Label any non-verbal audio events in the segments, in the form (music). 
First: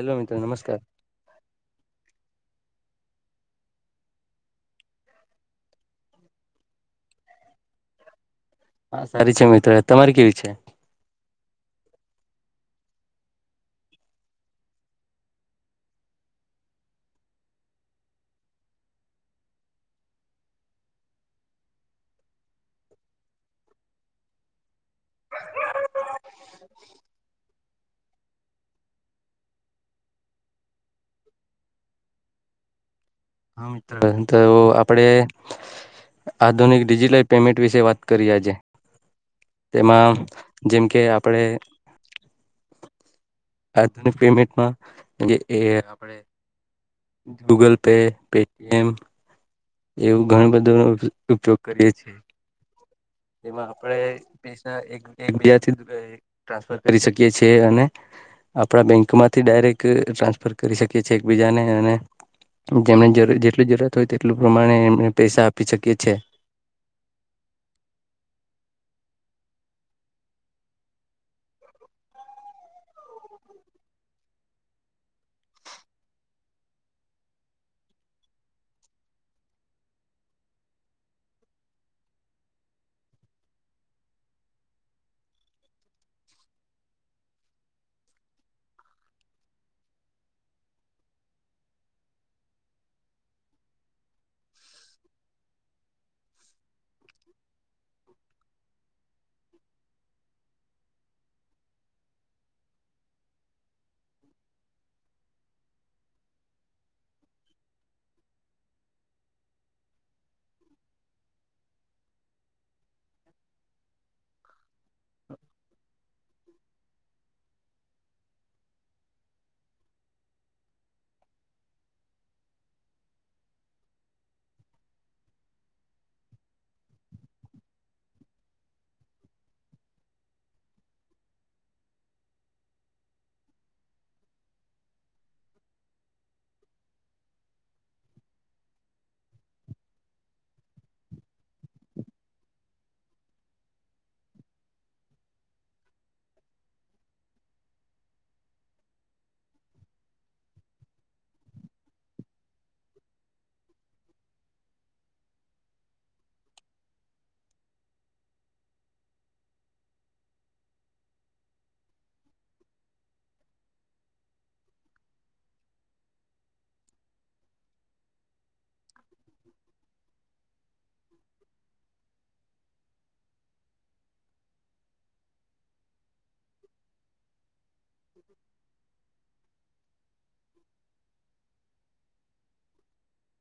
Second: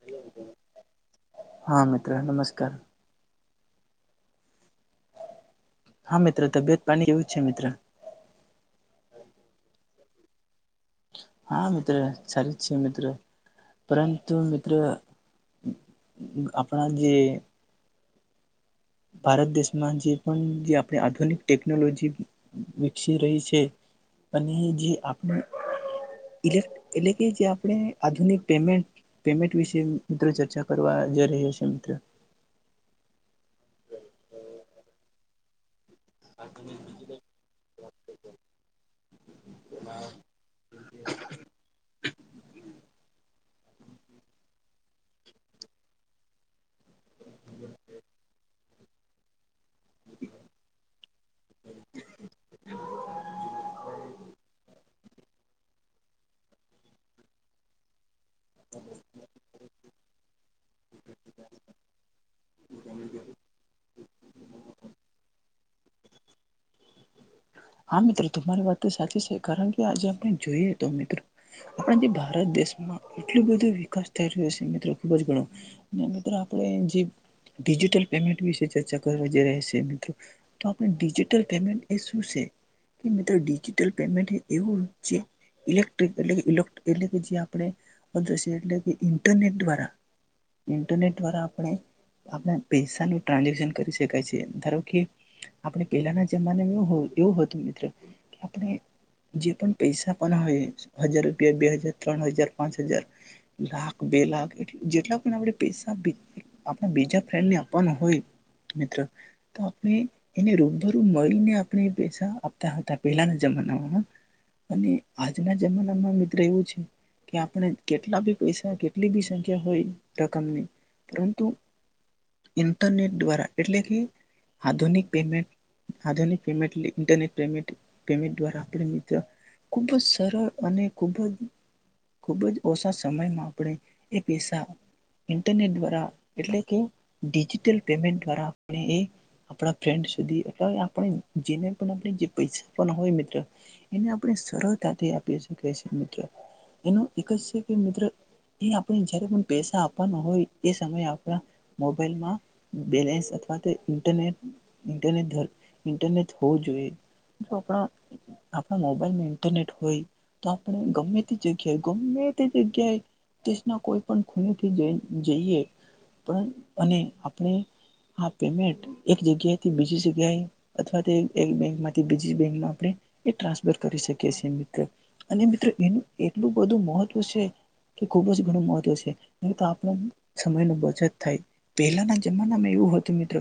Hello મિત્રો નમસ્કાર હા મિત્ર નમસ્ કાર હા મિત્રો તબિયત પાણી કેવું છે? મિત્ર હા સારી છે મિત્રો તમારે કેવી છે? હા મિત્ર સારી છે મિત્ર પરંતુ મિત્ર આપણા જે ભારત દેશમાં જે પણ જે આપણે આધુનિક ટેકનોલોજી વિકસી રહી છે અને જે આપણેલ એટલે કે જે આપણે આધુનિક પેમેન્ટ પેમેન્ટ વિશે મિત્રો ચર્ચા કરવા જઈ રહ્યા છે મિત્ર હા મિત્રો તો આપડે આધુનિક ડિજિટલ પેમેન્ટ વિશે વાત કરી આજે તેમાં જેમ કે આપણે આધુનિક પેમેન્ટમાં એ આપણે ગૂગલ પે પેટીએમ એવું ઘણ બધું ઉપયોગ કરીએ છીએ એમાં આપણે પૈસા એક એકબીજા થી ટ્રાન્સફર કરી શકીએ છીએ અને આપણા બેંકમાંથી ડાયરેક્ટ ટ્રાન્સફર કરી શકી છી એકબીજાને અને જેમને જરૂર જેટલી જરૂરત (unintelligible) એટલું પ્રમાણે એમણે પૈસા આપી છકીએ છે. હા મિત્રો તમારી વાત તો સાચી સે કારણ કે આજે આપણે જોઈએ તો મિત્રો આપણા જે ભારત દેશમાં એટલો બધો વિકાસ થઈ રહ્યો સે મિત્રો ખુબ જ ગણો અને મિત્રો આપણે જે ડિજિટલ પેમેન્ટ વિશે ચર્ચા કરવા રહે સે મિત્રો તો આપણે ડિજિટલ પેમેન્ટ એ શું સે ડીજિટલ પેમેન્ટ એવું હોય છે ઇલેક્ટ્રિક ઇલેક્ટ એટલે એટલે કે જે આપડે (unintelligible) ઇન્ટરનેટ દ્વારા ઇન્ટરનેટ દ્વારા આપણે આપણા પૈસાનું ટ્રાન્ઝેક્શન કરી શકાય સે ધારો કે આપણે પેલાના જમાનામાં એવુ તો મિત્ર આપડે જે પણ પૈસા આપવાના હોય હજાર રૂપિયા બે હજાર ત્રણ હજાર પાંચ હજાર લાખ બે લાખ એ જેટલા પણ આપણે પૈસા આપ બીજા ફ્રેન્ડ આપવાના હોય મિત્ર તો આપણે એને રૂબરૂ મળીને આપણે પૈસા આપતા હતા પહેલાના જમાનામાં અને આજના જમાનામાં મિત્ર એવું છે કે આપણે કેટલા બી પૈસા કેટલી બી સંખ્યા હોય રકમની પરંતુ ઈન્ટરનેટ દ્વારા એટલે કે આધુનિક પેમેન્ટ આધુનિક પેમેન્ટ ઇન્ટરનેટ પેમેન્ટ પેમેન્ટ દ્વારા આપ મિત્ર ખૂબ જ સરળ અને ખૂબ જ ખૂબ જ ઓસા સમયમાં આપણે એ પૈસા ઇન્ટરનેટ દ્વારા એટલે કે ડિજિટલ પેમેન્ટ દ્વારા એ આપણા ફ્રેન્ડ સુધી અ આપણે જેને પણ આપણે (unintelligible) મિત્ર એને આપડે સરળતાથી આપી શકીએ સે મિત્ર એનો એક સે કે મિત્ર એ આપ જારે પણ પૈસા આપાના હોય એ સમયે આપડા મોબાઈલમાં બેલેસ અથવા તો ઇન્ટરનેટ ઈન્ટરનેટ હોવું જોઈએ. આપણા મોબાઈલમાં ઇન્ટરનેટ હોય તો આપણે ગમે તે જગ્યાએ ગમે તે જગ્યાએ દેશના કોઈ પણ ખૂણેથી જઈએ પણ અને આપણે આ પેમેન્ટ એક જગ્યાથી બીજી જગ્યાએ અથવા એક બેંક થી બીજી બેંકમાં આપણે એ ટ્રાન્સફર કરી શકી સીએ મિત્રો અને મિત્રો એનું એટલું બધું મહત્વ સે કે ખુબ જ ઘણું મહત્વ સે ન તો આપણે સમય ન બચત થાય પહેલાના જમાનામાં એવું હતું મિત્ર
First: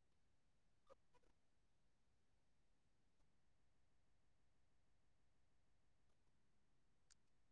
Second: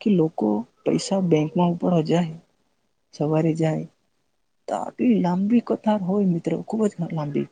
કે લોકો પૈસા બેંકમાં ઉપર જાય સવારે જાય તોટલી લાંબી કથાર હોય મિત્રો ખુબ જ લાંબી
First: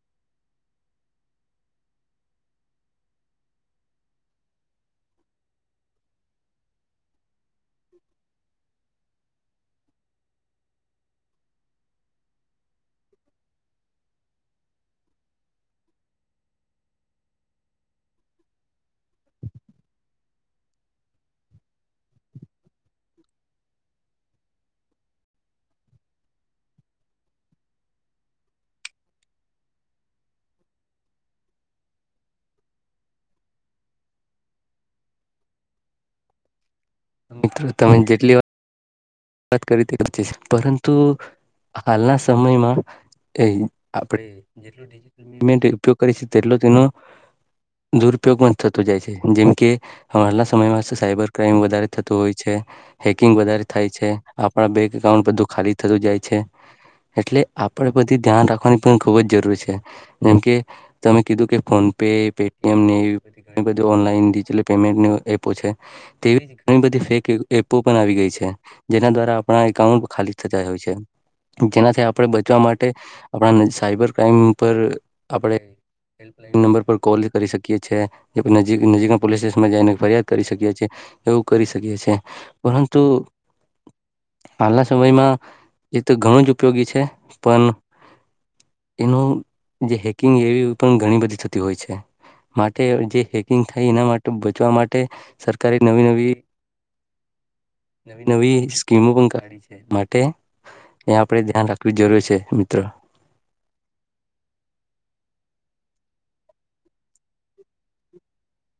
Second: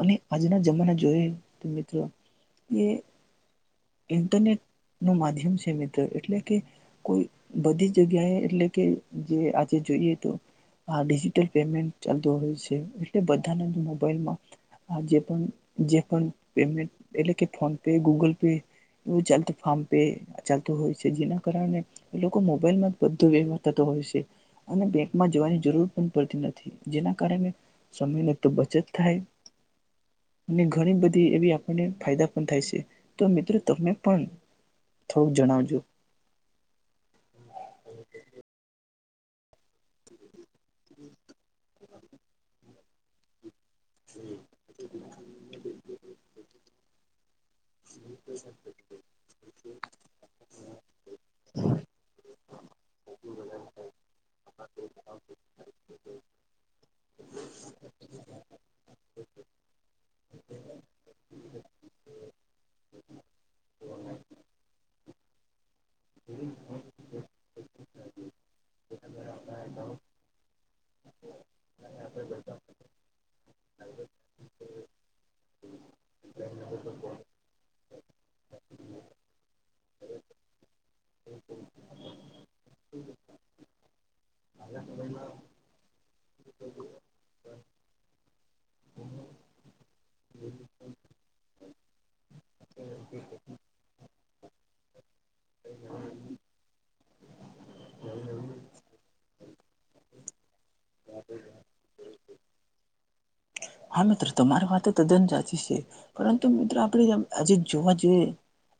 અને આજના જમાના જોઈએ તો મિત્રો એ ઇન્ટરનેટ નું માધ્યમ છે મિત્રો એટલે કે કોઈ બધી જગ્યાએ એટલે કે જે આજે જોઈએ તો આ ડિજિટલ પેમેન્ટ ચાલતો હોય સે એટલે બધાને મોબાઈલમાં જે પણ જે પણ પેમેન્ટ એટલે કે ફોન પે ગૂગલ પે એવુ ચાલતું ફામ પે ચાલતું હોય સે જેના કારણે લોકો મોબાઈલમાં બધો વેવાર થતો હોય છે અને બેંકમાં જવાની જરૂર પણ પડતી નથી જેના કારણે સમયની તો બચત થાય અને ઘણી બધી એ આપણને ફાયદા પણ થાય સે તો મિત્રો તમે પણ થોડુંક જણાવજો. મિત્રો તમે જેટલી વા ત કરી (unintelligible) પરંતુ હાલના સમયમાં એય આપણે જેટલું ડિજિટલ પેમેન્ટ ઉપયોગ કરીશું તેટલું તેનું દુરુપયોગ પણ થતો જાય છે. જેમકે હાલના સમયમાં સાયબર ક્રાઈમ વધારે થતો હોય છે હેકિંગ વધારે થાય છે. આપણા બેંક એકાઉન્ટ બધું ખાલી થતું જાય છે એટલે આપણે બધી ધ્યાન રાખવાની પણ ખુબ જ જરૂરી છે જેમકે તમે કીધું કે ફોન પે પેટી એમ ને એવી બધી ડિજિટલ પેમેન્ટની એપો છે તેવી ઘણી બધી ફેક એપો પણ આવી ગઈ છે. જેના દ્વાર આપણા એકાઉન્ટ ખાલી થતા હોય છે. જેનાથી આપણે બચવા માટે આપણા ન સાયબર ક્રાઈમ પર આપણે હેલ્પલાઈન નંબર પર કોલ કરી શકીએ છે કે નજીકના પોલીસ સ્ટેશનમાં જાઈને ફરિયાદ કરી શકીએ છે એવું કરી શકીએ છે પરંતુ હાલના સમયમાં એ તો ઘણું જ ઉપયોગી છે. પણ એનું જે હેકિંગ એવી પણ ઘણી બધી થતી હોય છે માટે જે હેકિંગ થાય એના માટે બચવા માટે સરકારે નવી નવી નવી નવી સ્કીમો પણ કાયઢી છે માટે એ આપડે ધ્યાન રાખવી જરૂરી છે. ટ હા મિત્રો તમારી વાત તો તદ્દન સાચી છે પરંતુ મિત્રો આપણે આજે જોવા જઈએ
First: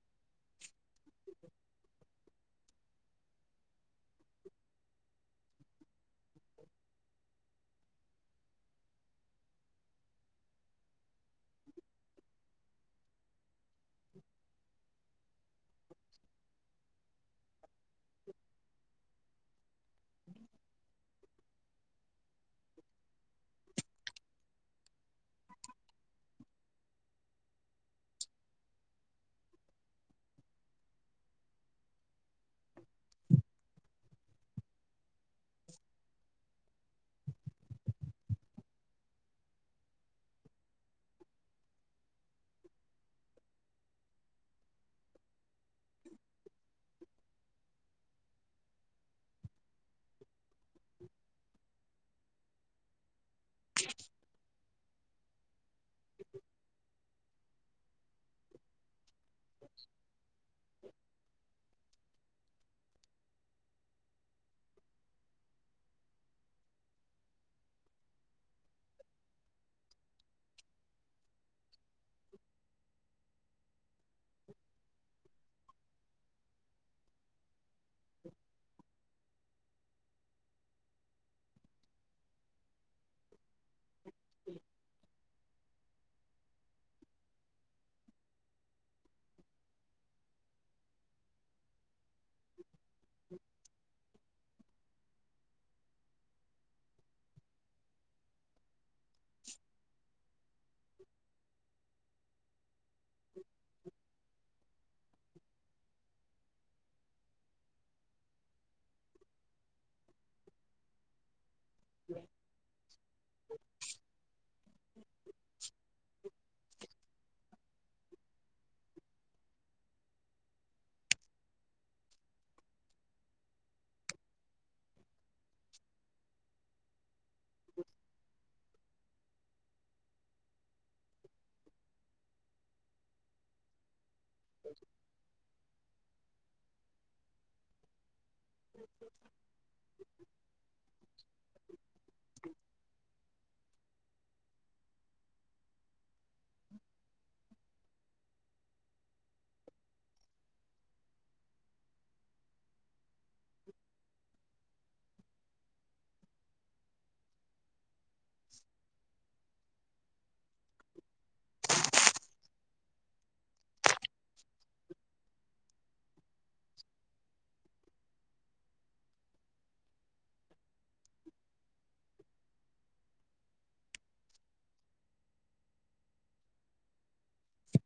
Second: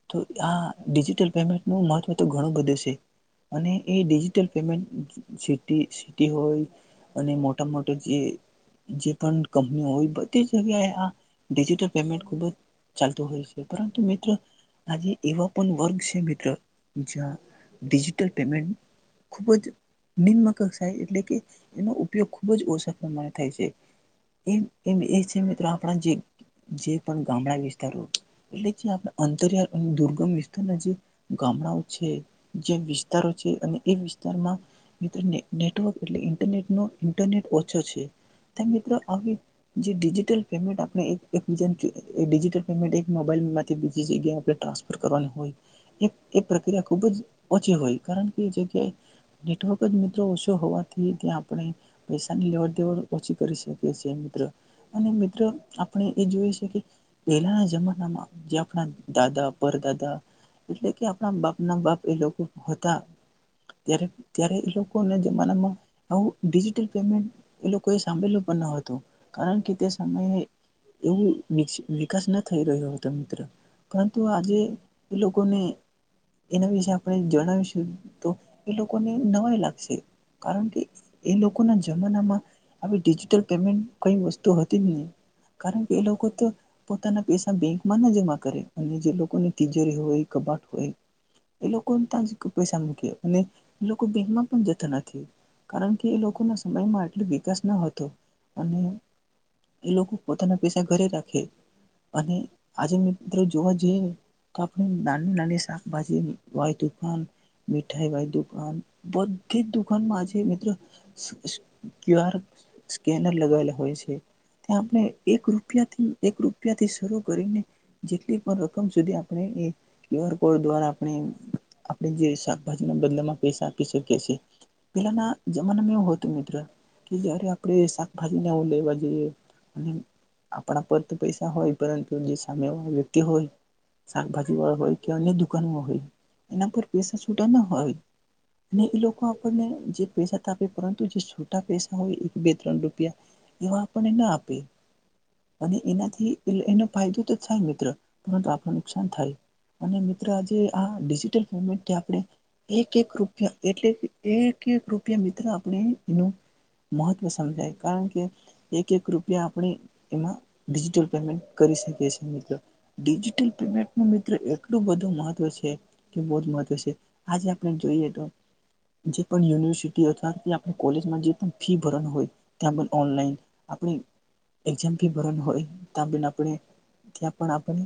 તો આ ડિજિટલ પેમેન્ટનું મહત્વ તો ઘણું બધું છે અને એ ડિજિટલ પેમેન્ટ સિટી સિટી હોય અને મોટા મોટા જે પણ કંપની હોય બધી જગ્યાએ આ ડિજિટલ પેમેન્ટ ખૂબ જ ચાલતું હોય છે પરંતુ મિત્ર આજે એવા પણ વર્ગ છે મિત્ર જ્યાં ડિજિટલ પેમેન્ટ ખૂબ જ નિમ્ન કક્ષાએ એટલે કે એનો ઉપયોગ ખૂબ જ ઓછા પ્રમાણે થાય છે. એમ એ આપણા જે જે પણ ગામડા વિસ્તારો એટલે જે આપ અંતરિયાળ અને દુર્ગમ વિસ્તારના જે ગામડાઓ છે જે વિસ્તારો છે અને એ વિસ્તારમાં મિત્ર નેટવર્ક એટલે ઇન્ટરનેટનો ઇન્ટરનેટ ઓછો છે મિત્રો આવી જે ડિજીિટલ પેમેન્ટ આપણે એકબીજા ડિજિટલ પેમેન્ટ એક મોબાઈલમાંથી બીજી જગ્યાએ આપણે ટ્રાન્સફર કરવાની હોય એ એ પ્રક્રિયા ખુબ જ ઓછી હોય કારણ કે એ જગ્યાએ નેટવર્ક જ મિત્રો ઓછો હોવાથી ત્યાં આપણે પૈસાની લેવડ દેવડ ઓછી કરી શક મિત્ર આપણે એ જોય છે કે પહેલાના જમાનામાં જે આપણા દાદા પરદાદા એટલે કે આપણા બાપ ના બાપ એ લોકો હતા ત્યારે ત્યારે એ લોકો ના જમાનામાં આવું ડિજિટલ પેમેન્ટ એ લોકો એ સાંભળેલું પણ ન હતું કારણ કે તે સમયે એવું વિકસિ વિકાસ ન થઈ રહ્યો હતો મિત્ર પરંતુ આજે એ લોકોને એના વિશે આપણે જણાવી હ તો એ લોકોને નવાઈ લાગશે કારણ કે એ લોકોના જમાનામાં આવી ડિજિ ટલ પેમેન્ટ કઈ વસ્તુ હતી જ નહીં કારણ કે એ લોકો તો પોતાના પૈસા બેંકમાં ના જમા કરે અને જે લોકોને તિજોરી હોય, કબાટ હોય એ કો ના તાજ પૈસા મૂકે અને તે લોકો બેન્કમાં પણ જતા નથી કારણ કે એ લોકોના સમયમાં આટલો વિકાસ ન હતો. અને એ લોકો પોતાના પૈસા ઘરે રાખે. અને આજે મિત્રો જોવા જઈએ તો આપણે નાની નાની શાકભાજી વાય દુકાન મીઠાઈ વાય દુકાન બધી જ દુકાનમાં આજે મિત્રો ક્યુ આર કેનર લગાવેલા હોય છે ત્યાં આપણે એક રૂપિય એક રૂપિયાથી શરૂ કરીને જેટલી પણ રકમ સુધી આપણે ક્યુ આર કોડ દ્વારા આપણે જે શાકભાજીના બદલામાં પૈસા આપી શકીએ છીએ પેહલાના જમાનામાં એવું હતું મિત્ર કે જયારે આપ ણે શાકભાજીને એવું લેવા જઈએ અને આપણા પર તો પૈસા હોય પરંતુ જે સામે વાળી જે વ્યક્તિ હોય શાકભાજીવાળા હોય કે અન્ય દુકાનવાળા હોય એના પર પેસા છૂટા ના હોય અને એ લોકો આપણને જે પૈસા ત આપે પરંતુ જે છુટ્ટા પૈસા હોય બે ત્રણ રૂપિયા. એવા આપણને ના આપે, અને એનાથી એનો ફાયદો તો થાય મિત્ર, પરંતુ આપણ નુકસાન, થાય અને મિત્ર આજે આ ડિજિટલ પેમેન્ટથી આપણે એક એક રૂપ એટલે એ કે કૃપિયા મિત્ર આપણે એનું મહત્ત્વ સમજાય કારણ કે, એક એક રૂપિયા આપણે એમાં ડિજિટલ પેમેન્ટ કરી શકીએ છીએ મિત્રો, ડિજિટલ પેમેન્ટનું મિત્ર એટલું બધું મહત્ત્વ છે, કે બહુ જ મહત્ત્વ છે આજે આપણે જોઈએ તો જે પણ યુનિવર્સિટી અથવા આપણી કોલેજમાં જે પણ ફી ભરવા હોય, ત્યાં ઓનલાઈન આપણે એક્ઝામ ફી ભરની હોય ત્યાં આપણે ત્યાં પણ આપણે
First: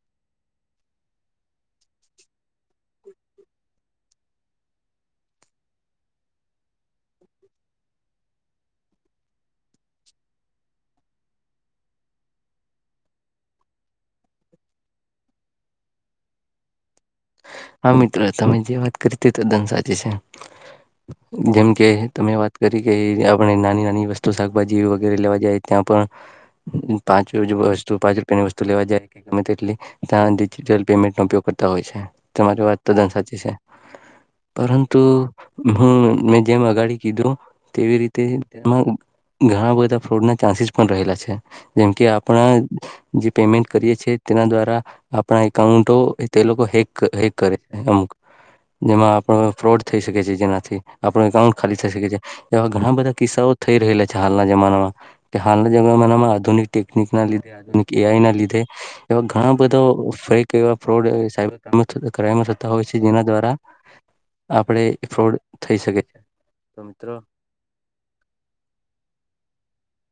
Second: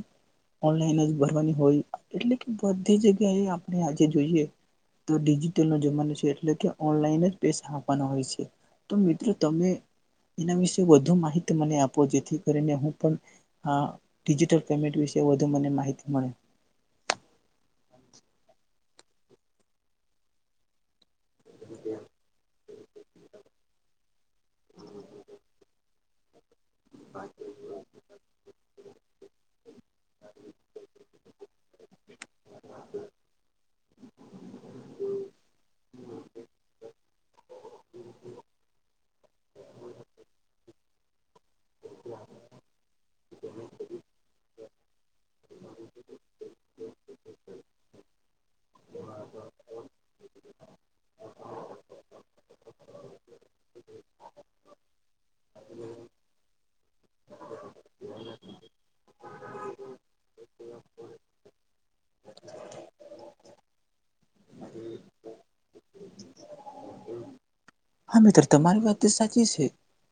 ઓનલાઈન જ ભરવાની હોય એટલે કે બધી જગ્યાએ આપણે આજે જોઈએ, તો ડિજિટલ નો જમાનો છે એટલે કે ઓનલાઈને જ પૈસા આપવાના હોય છે. તો મિત્ર તમે એના વિશે વધુ વધ માહિતી મ આપો જેથી કરીને હું પણ આ ડિજિટલ પેમેન્ટ વિશે મને માહિતી મળે. હા મિત્રો તમે જે વાત કરી તે તદ્દન સાચી છે. જેમ કે તમે વાત કરી કે આપણે નાની નાની વસ્તુ શાકભાજી વગેરે લેવા જાય ત્યાં પણ. પાંચ વસ્તુ પાંચ રૂપિયાની વસ્તુ લેવા જાય કે ગમે તેટલી, ત્યાં ડિજિટલ પેમેન્ટનોો ઉપયોગ કરતા હોય છે. તમારી વાત તદ્દન સાચી છે, પરંતુ હું મેં જેમ અગાડી કીધું, તેવી રીતે ઘણા બધા ફ્રોડ ના ચાન્સીસ છે, જેમ આપ જે પેમેન્ટ કરીએ છ તેના દ્વારા આપણા એકાઉન્ટો એ તે લોકો હેક અમુક (unintelligible) જેમાં આપો ફ્રોડ થઈ શકે છે, જેનાથી આપણો એકાઉન્ટ ખાલી થઈ શકે છે, એવા ઘણા બધા કિસ્સાઓ થઈ રહેલા છે હાલના જમાનામાં કે હાલના જમાનામાં આધુનિક ટેકનિક ના લીધે, આધુનિક એઆઈ ના લીધે એવા ઘણા બધા ફ્રોડ થઈ રહ્યા છે (unintelligible) જેના દ્વારા આપણે ફ્રોડ થઈ શકે છે હા, મિત્રો તમારી વાત સાચી છે,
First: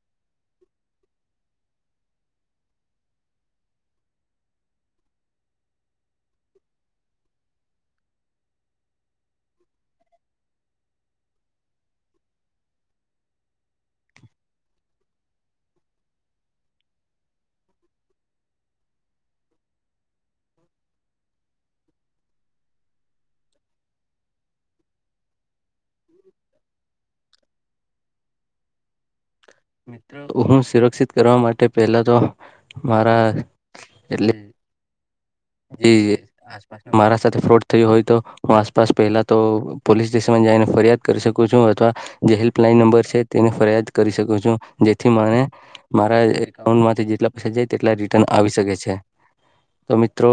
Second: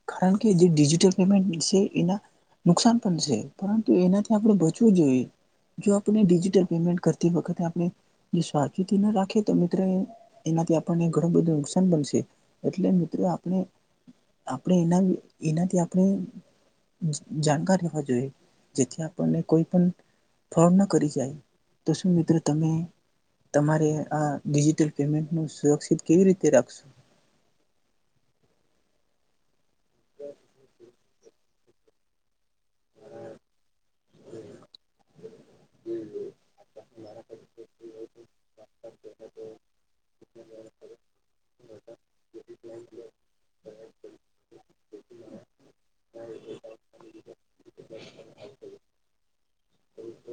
કારણ કે જે ડિજિટલ પેમેન્ટ છે, એના નુકસાન પણ છે પરંતુ એનાથી આપણે બચવું જોઈએ જો આપણે ડિજિટલ પેમેન્ટ કરતી વખતે આપણે સાવચેતીની રાખીએ તો મિત્રો એનાથી આપણને ઘણું બધું નુકસાન પણ છે એટલે મિત્રો આપણે આપણે એના એનાથી આપણે જાણકાર લેવા જોઈએ, જેથી આપણને કોઈ પણ ફોડ ના કરી જાય તો શું મિત્રો તમે તમારે આ ડિજિટલ પેમેન્ટનું સુરક્ષિત કેવી રીતે રાખશો મિત્રો હું સુરક્ષિત કરવા માટે પેલા તો, મારા એટલે જી, મારા સાથે ફ્રોડ થયું હોય તો હું આસપાસ પહેલા તો પોલીસ સ્ટેશનમાં જઈને ફરિયાદ કરી શકું છું, અથવા જે હેલ્પલાઈન નંબર છે, તેની ફરિયાદ કરી શકું છું જેથી મને મારા એકાઉન્ટમાંથી જેટલા પૈસા જાય તેટલા રિટર્ન આવી શકે છે, તો મિત તો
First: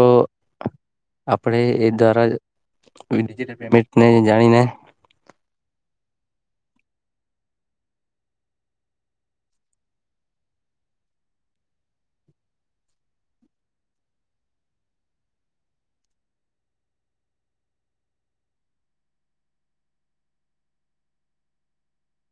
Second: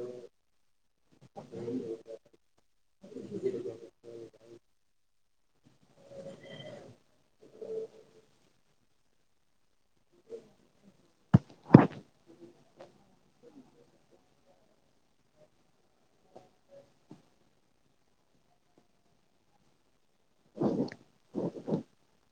આપણે એ દ્વારાટલ પેમેન્ટને જાણીને (inaudible) હ, હ, હ, હ